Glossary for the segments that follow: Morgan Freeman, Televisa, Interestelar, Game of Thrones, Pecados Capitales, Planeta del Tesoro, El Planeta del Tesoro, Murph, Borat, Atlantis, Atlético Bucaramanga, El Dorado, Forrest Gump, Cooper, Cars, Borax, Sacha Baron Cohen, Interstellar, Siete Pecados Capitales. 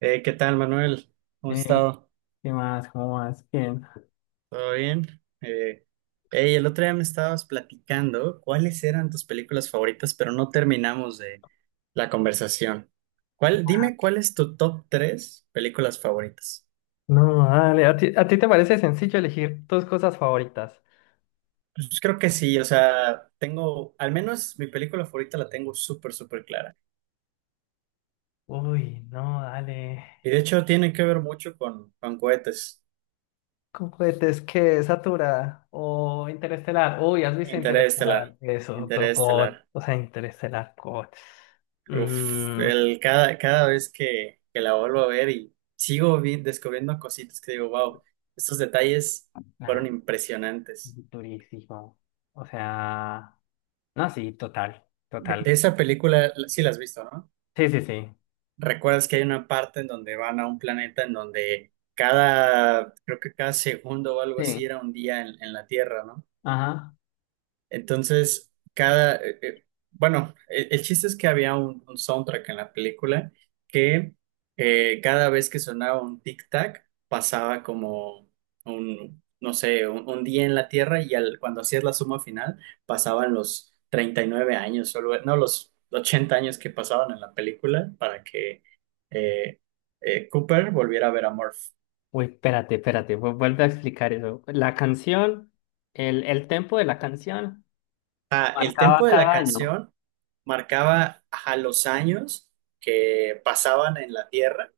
¿Qué tal, Manuel? ¿Cómo has Eh, estado? ¿Qué más? ¿Cómo más? Bien. ¿Todo bien? Hey, el otro día me estabas platicando cuáles eran tus películas favoritas, pero no terminamos de la conversación. ¿Dime cuál es tu top tres películas favoritas? No, dale. ¿A ti te parece sencillo elegir tus cosas favoritas? Pues creo que sí, o sea, al menos mi película favorita la tengo súper, súper clara. Uy, no, dale. Y de hecho tiene que ver mucho con cohetes. ¿Con cohetes qué? ¿Satura? ¿O Interestelar? Uy, ¿has visto Interestelar? Interestelar, Eso, God. Interestelar. O sea, Interestelar, God. Uf, Mmm. Cada vez que la vuelvo a ver y sigo descubriendo cositas que digo, wow, estos detalles Nah, fueron impresionantes. durísimo. O sea. No, sí, total. De Total. esa película sí la has visto, ¿no? Sí, sí, sí. Recuerdas que hay una parte en donde van a un planeta en donde creo que cada segundo o algo Sí. así era un día en la Tierra, ¿no? Ajá. Entonces, bueno, el chiste es que había un soundtrack en la película que cada vez que sonaba un tic-tac pasaba como no sé, un día en la Tierra y cuando hacías la suma final pasaban los 39 años, o no, los 80 años que pasaban en la película para que eh, Cooper volviera a ver a Murph. Uy, espérate, vuelve a explicar eso. La canción, el tempo de la canción Ah, el marcaba tempo de la cada año. canción marcaba a los años que pasaban en la Tierra,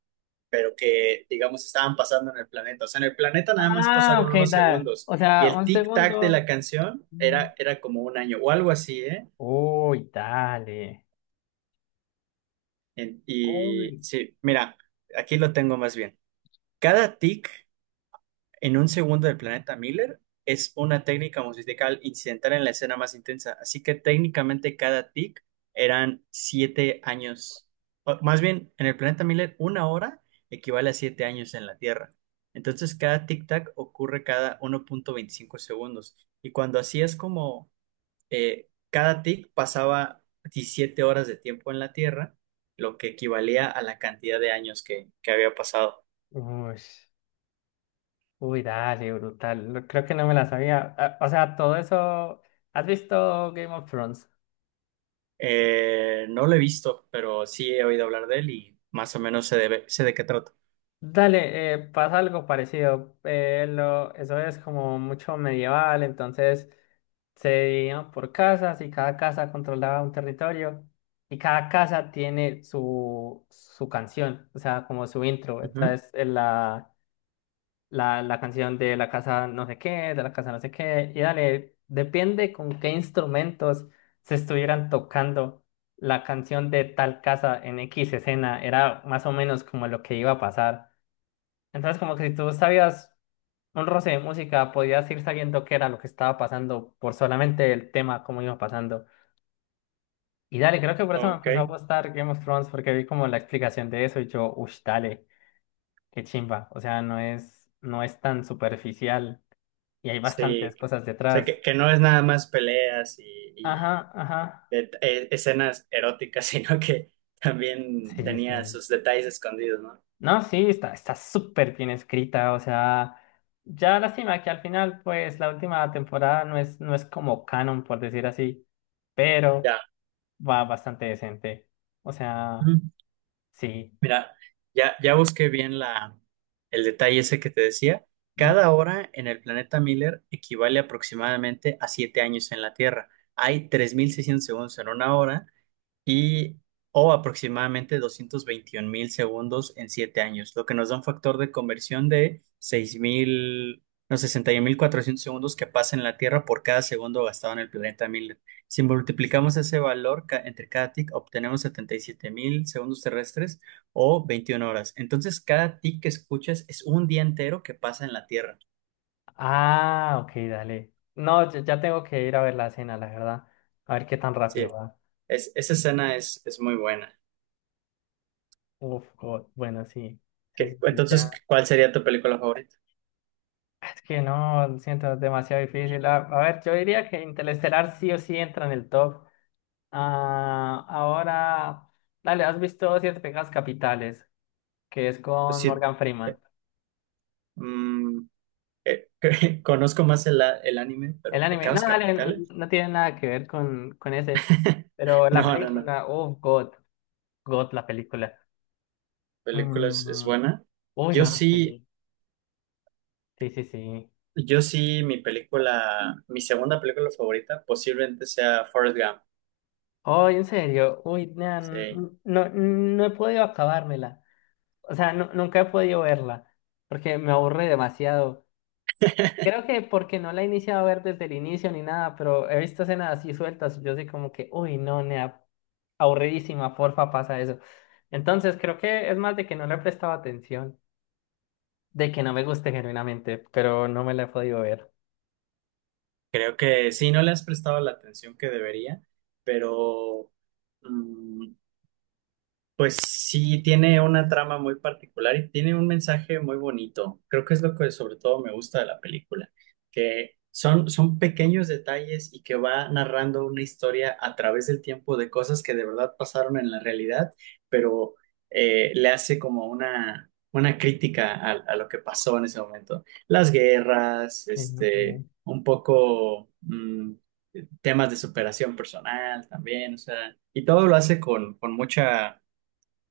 pero que, digamos, estaban pasando en el planeta. O sea, en el planeta nada más Ah, pasaron ok, unos dale. segundos O y sea, el un tic-tac de segundo. la canción Mm. era como un año o algo así, ¿eh? Uy, dale. Y Uy. sí, mira, aquí lo tengo más bien. Cada tic En un segundo del planeta Miller es una técnica musical incidental en la escena más intensa, así que técnicamente cada tic eran 7 años. O, más bien, en el planeta Miller, una hora equivale a 7 años en la Tierra. Entonces, cada tic-tac ocurre cada 1.25 segundos. Y cuando así es como cada tic pasaba 17 horas de tiempo en la Tierra, lo que equivalía a la cantidad de años que había pasado. Uy, uy, dale, brutal. No, creo que no me la sabía. Ah, o sea, todo eso. ¿Has visto Game of Thrones? No lo he visto, pero sí he oído hablar de él y más o menos sé de qué trata. Dale, pasa algo parecido. Eso es como mucho medieval, entonces. Se dividían por casas y cada casa controlaba un territorio y cada casa tiene su canción, o sea, como su intro. Ujú. Esta es la canción de la casa no sé qué, de la casa no sé qué, y dale, depende con qué instrumentos se estuvieran tocando la canción de tal casa en X escena, era más o menos como lo que iba a pasar. Entonces, como que si tú sabías un roce de música, podías ir sabiendo qué era lo que estaba pasando por solamente el tema, cómo iba pasando. Y dale, creo que por eso me Ok, empezó a gustar Game of Thrones, porque vi como la explicación de eso y yo, uff, dale, qué chimba. O sea, no es tan superficial y hay sí. bastantes cosas O sea, detrás. que no es nada más peleas y, Ajá, y ajá. Escenas eróticas, sino que también Sí, tenía sí. sus detalles escondidos, ¿no? No, sí, está súper bien escrita, o sea. Ya lástima que al final, pues, la última temporada no es como canon, por decir así. Pero Ya. va bastante decente. O sea, Ujú. sí. Mira, ya busqué bien el detalle ese que te decía. Ujú. Cada hora en el planeta Miller equivale aproximadamente a 7 años en la Tierra. Hay 3600 segundos en una hora y o aproximadamente 221.000 segundos en 7 años, lo que nos da un factor de conversión de 6.000 no, 61.400 segundos que pasa en la Tierra por cada segundo gastado en el planeta Miller. Si multiplicamos ese valor entre cada tick, obtenemos 77.000 segundos terrestres o 21 horas. Entonces, cada tick que escuchas es un día entero que pasa en la Tierra. Ah, ok, dale. No, ya tengo que ir a ver la cena, la verdad. A ver qué tan Sí, rápido va. Esa escena es muy buena. Uf, God, bueno, sí. Sí, sí, sí, Entonces, ya. ¿cuál sería tu película favorita? Es que no, lo siento, es demasiado difícil. A ver, yo diría que Interestelar sí o sí entra en el top. Ah, ahora, dale, ¿has visto Siete Pecados Capitales? Que es Pues con sí, Morgan eh, Freeman. Mm, eh, conozco más el anime, El pero anime, no, Pecados dale, Capitales. no tiene nada que ver con ese. Pero la No, no, no. película, oh, God, God, la película. Película es Mm, buena. uy, Yo no, sí, sí, sí, sí, sí. yo sí, mi segunda película favorita posiblemente sea Forrest Gump. Oh, en serio, uy, nah, Sí, no, no he podido acabármela. O sea, nunca he podido verla, porque me aburre demasiado. Creo que porque no la he iniciado a ver desde el inicio ni nada, pero he visto escenas así sueltas. Y yo soy como que, uy, no, nea, aburridísima, porfa, pasa eso. Entonces, creo que es más de que no le he prestado atención, de que no me guste genuinamente, pero no me la he podido ver. creo que sí, no le has prestado la atención que debería, pero mm, pues sí, tiene una trama muy particular y tiene un mensaje muy bonito. Creo que es lo que sobre todo me gusta de la película, que son pequeños detalles y que va narrando una historia a través del tiempo de cosas que de verdad pasaron en la realidad, pero le hace como una crítica a lo que pasó en ese momento. Las guerras, Sí, este, ok. un poco temas de superación personal también, o sea, y todo lo hace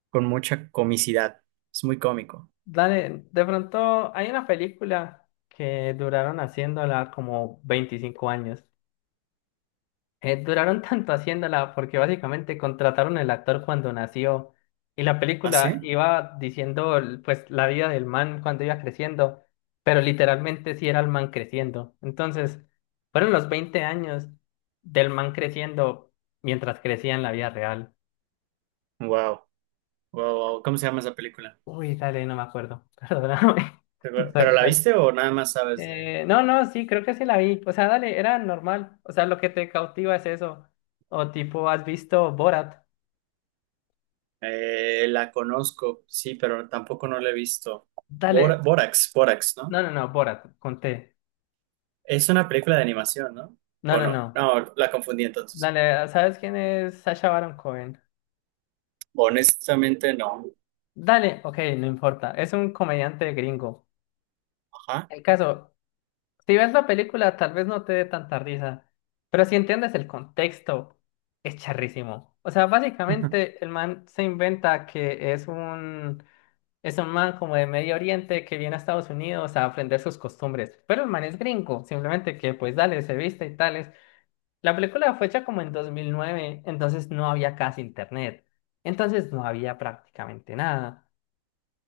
con mucha comicidad. Es muy cómico. Dale, de pronto hay una película que duraron haciéndola como 25 años. Duraron tanto haciéndola porque básicamente contrataron el actor cuando nació y la ¿Ah, película sí? iba diciendo pues la vida del man cuando iba creciendo, pero literalmente sí era el man creciendo. Entonces, fueron los 20 años del man creciendo mientras crecía en la vida real. Wow, wow, wow. ¿Cómo se llama esa película? Uy, dale, no me acuerdo. Perdóname. ¿Pero Soy- la soy- viste o nada más sabes de? No, no, sí, creo que sí la vi. O sea, dale, era normal. O sea, lo que te cautiva es eso. O tipo, ¿has visto Borat? La conozco, sí, pero tampoco no la he visto. Dale. Borax, Borax, No, ¿no? no, no, Borat, conté. Es una película de animación, ¿no? No, ¿O no, no? no. No, la confundí entonces. Dale, ¿sabes quién es Sacha Baron Cohen? Honestamente, no. Dale, ok, no importa. Es un comediante gringo. Ajá. El caso, si ves la película, tal vez no te dé tanta risa, pero si entiendes el contexto, es charrísimo. O sea, básicamente el man se inventa que es un man como de Medio Oriente que viene a Estados Unidos a aprender sus costumbres, pero el man es gringo, simplemente que pues dale, se viste y tales. La película fue hecha como en 2009, entonces no había casi internet, entonces no había prácticamente nada.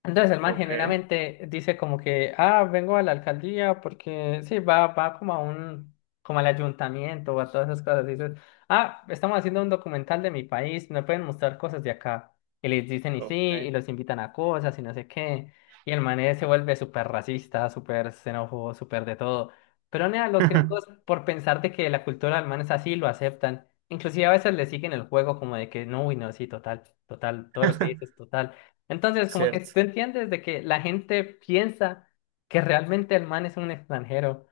Entonces el man Ok, genuinamente dice como que, ah, vengo a la alcaldía porque sí, va como a un, como al ayuntamiento o a todas esas cosas. Y dices, ah, estamos haciendo un documental de mi país, me pueden mostrar cosas de acá. Y les dicen y sí, ok. y los invitan a cosas y no sé qué. Y el man se vuelve súper racista, súper xenófobo, súper de todo. Pero nea, los gringos, por pensar de que la cultura del man es así, lo aceptan. Inclusive a veces le siguen el juego como de que, no, uy, no, sí, total, total, todo lo que dices, total. Entonces, como que Cierto. tú entiendes de que la gente piensa que realmente el man es un extranjero.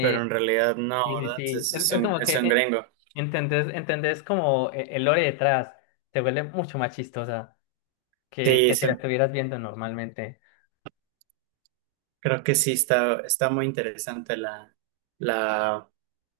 Pero en realidad no, sí, sí, ¿verdad? sí. Es, es Es un, como es que un gringo. entendés como el lore detrás. Te vuelve mucho más chistosa Sí, que si sí. la estuvieras viendo normalmente. Creo que sí está, muy interesante la,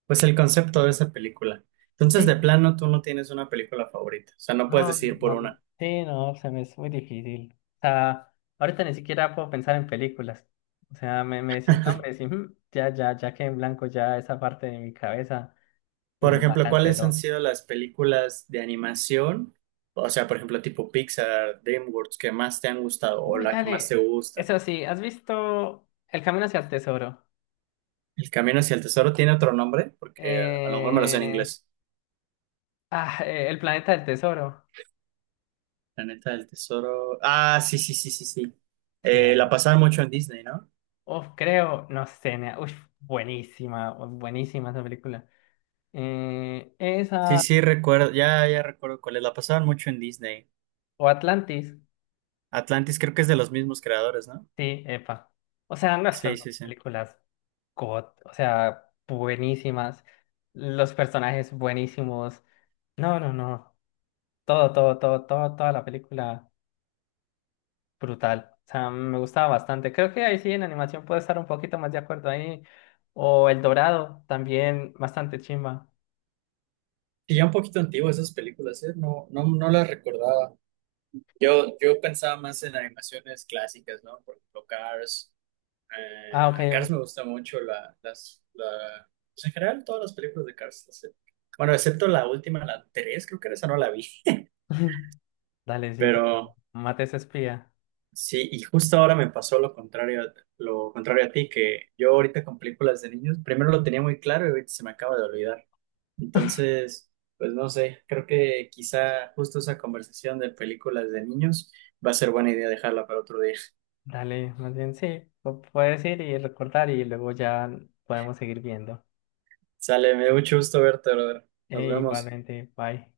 pues el concepto de esa película. Entonces, de Sí, plano, tú no tienes una película favorita. O sea, no puedes no, decidir por no, una. sí, no, se me es muy difícil. O sea, ahorita ni siquiera puedo pensar en películas. O sea, me decís nombres y mm, ya que en blanco ya esa parte de mi cabeza Por la ejemplo, ¿cuáles han canceló. sido las películas de animación? O sea, por ejemplo, tipo Pixar, DreamWorks, que más te han gustado o Uy, la que más te dale. gusta. Eso sí, ¿has visto El Camino hacia el Tesoro? El Camino hacia el Tesoro tiene otro nombre, porque a lo mejor me lo sé en Eh... inglés. Ah, El Planeta del Tesoro. Planeta del Tesoro. Ah, sí, sí, sí, sí, sí. Sí, La dale. pasaban mucho en Disney, ¿no? Uf, creo, no sé, nea. Uf, buenísima, buenísima esa película. Eh, Sí, esa, sí, recuerdo, ya recuerdo cuál es. La pasaban mucho en Disney. o Atlantis. Atlantis creo que es de los mismos creadores, ¿no? Sí, epa. O sea, no, estas Sí, dos sí, sí. películas, God, o sea, buenísimas. Los personajes buenísimos. No, no, no. Todo, todo, todo, todo, toda la película. Brutal. O sea, me gustaba bastante. Creo que ahí sí en animación puedo estar un poquito más de acuerdo ahí. O El Dorado, también bastante chimba. Y ya un poquito antiguas esas películas, ¿eh? No, no, no las recordaba. Yo pensaba más en animaciones clásicas, ¿no? Por ejemplo, Cars. Ah, ok. Cars me Ok. gusta mucho. Pues en general, todas las películas de Cars. Bueno, excepto la última, la 3 creo que esa no la vi. Dale, sí, cuando Pero mates espía. sí, y justo ahora me pasó lo contrario, lo contrario a ti, que yo ahorita con películas de niños, primero lo tenía muy claro y ahorita se me acaba de olvidar. Entonces, pues no sé, creo que quizá justo esa conversación de películas de niños va a ser buena idea dejarla para otro día. Dale, más bien sí. Puedes ir y recordar y luego ya podemos seguir viendo. Sale, me dio mucho gusto verte, brother. Nos vemos. Igualmente, bye.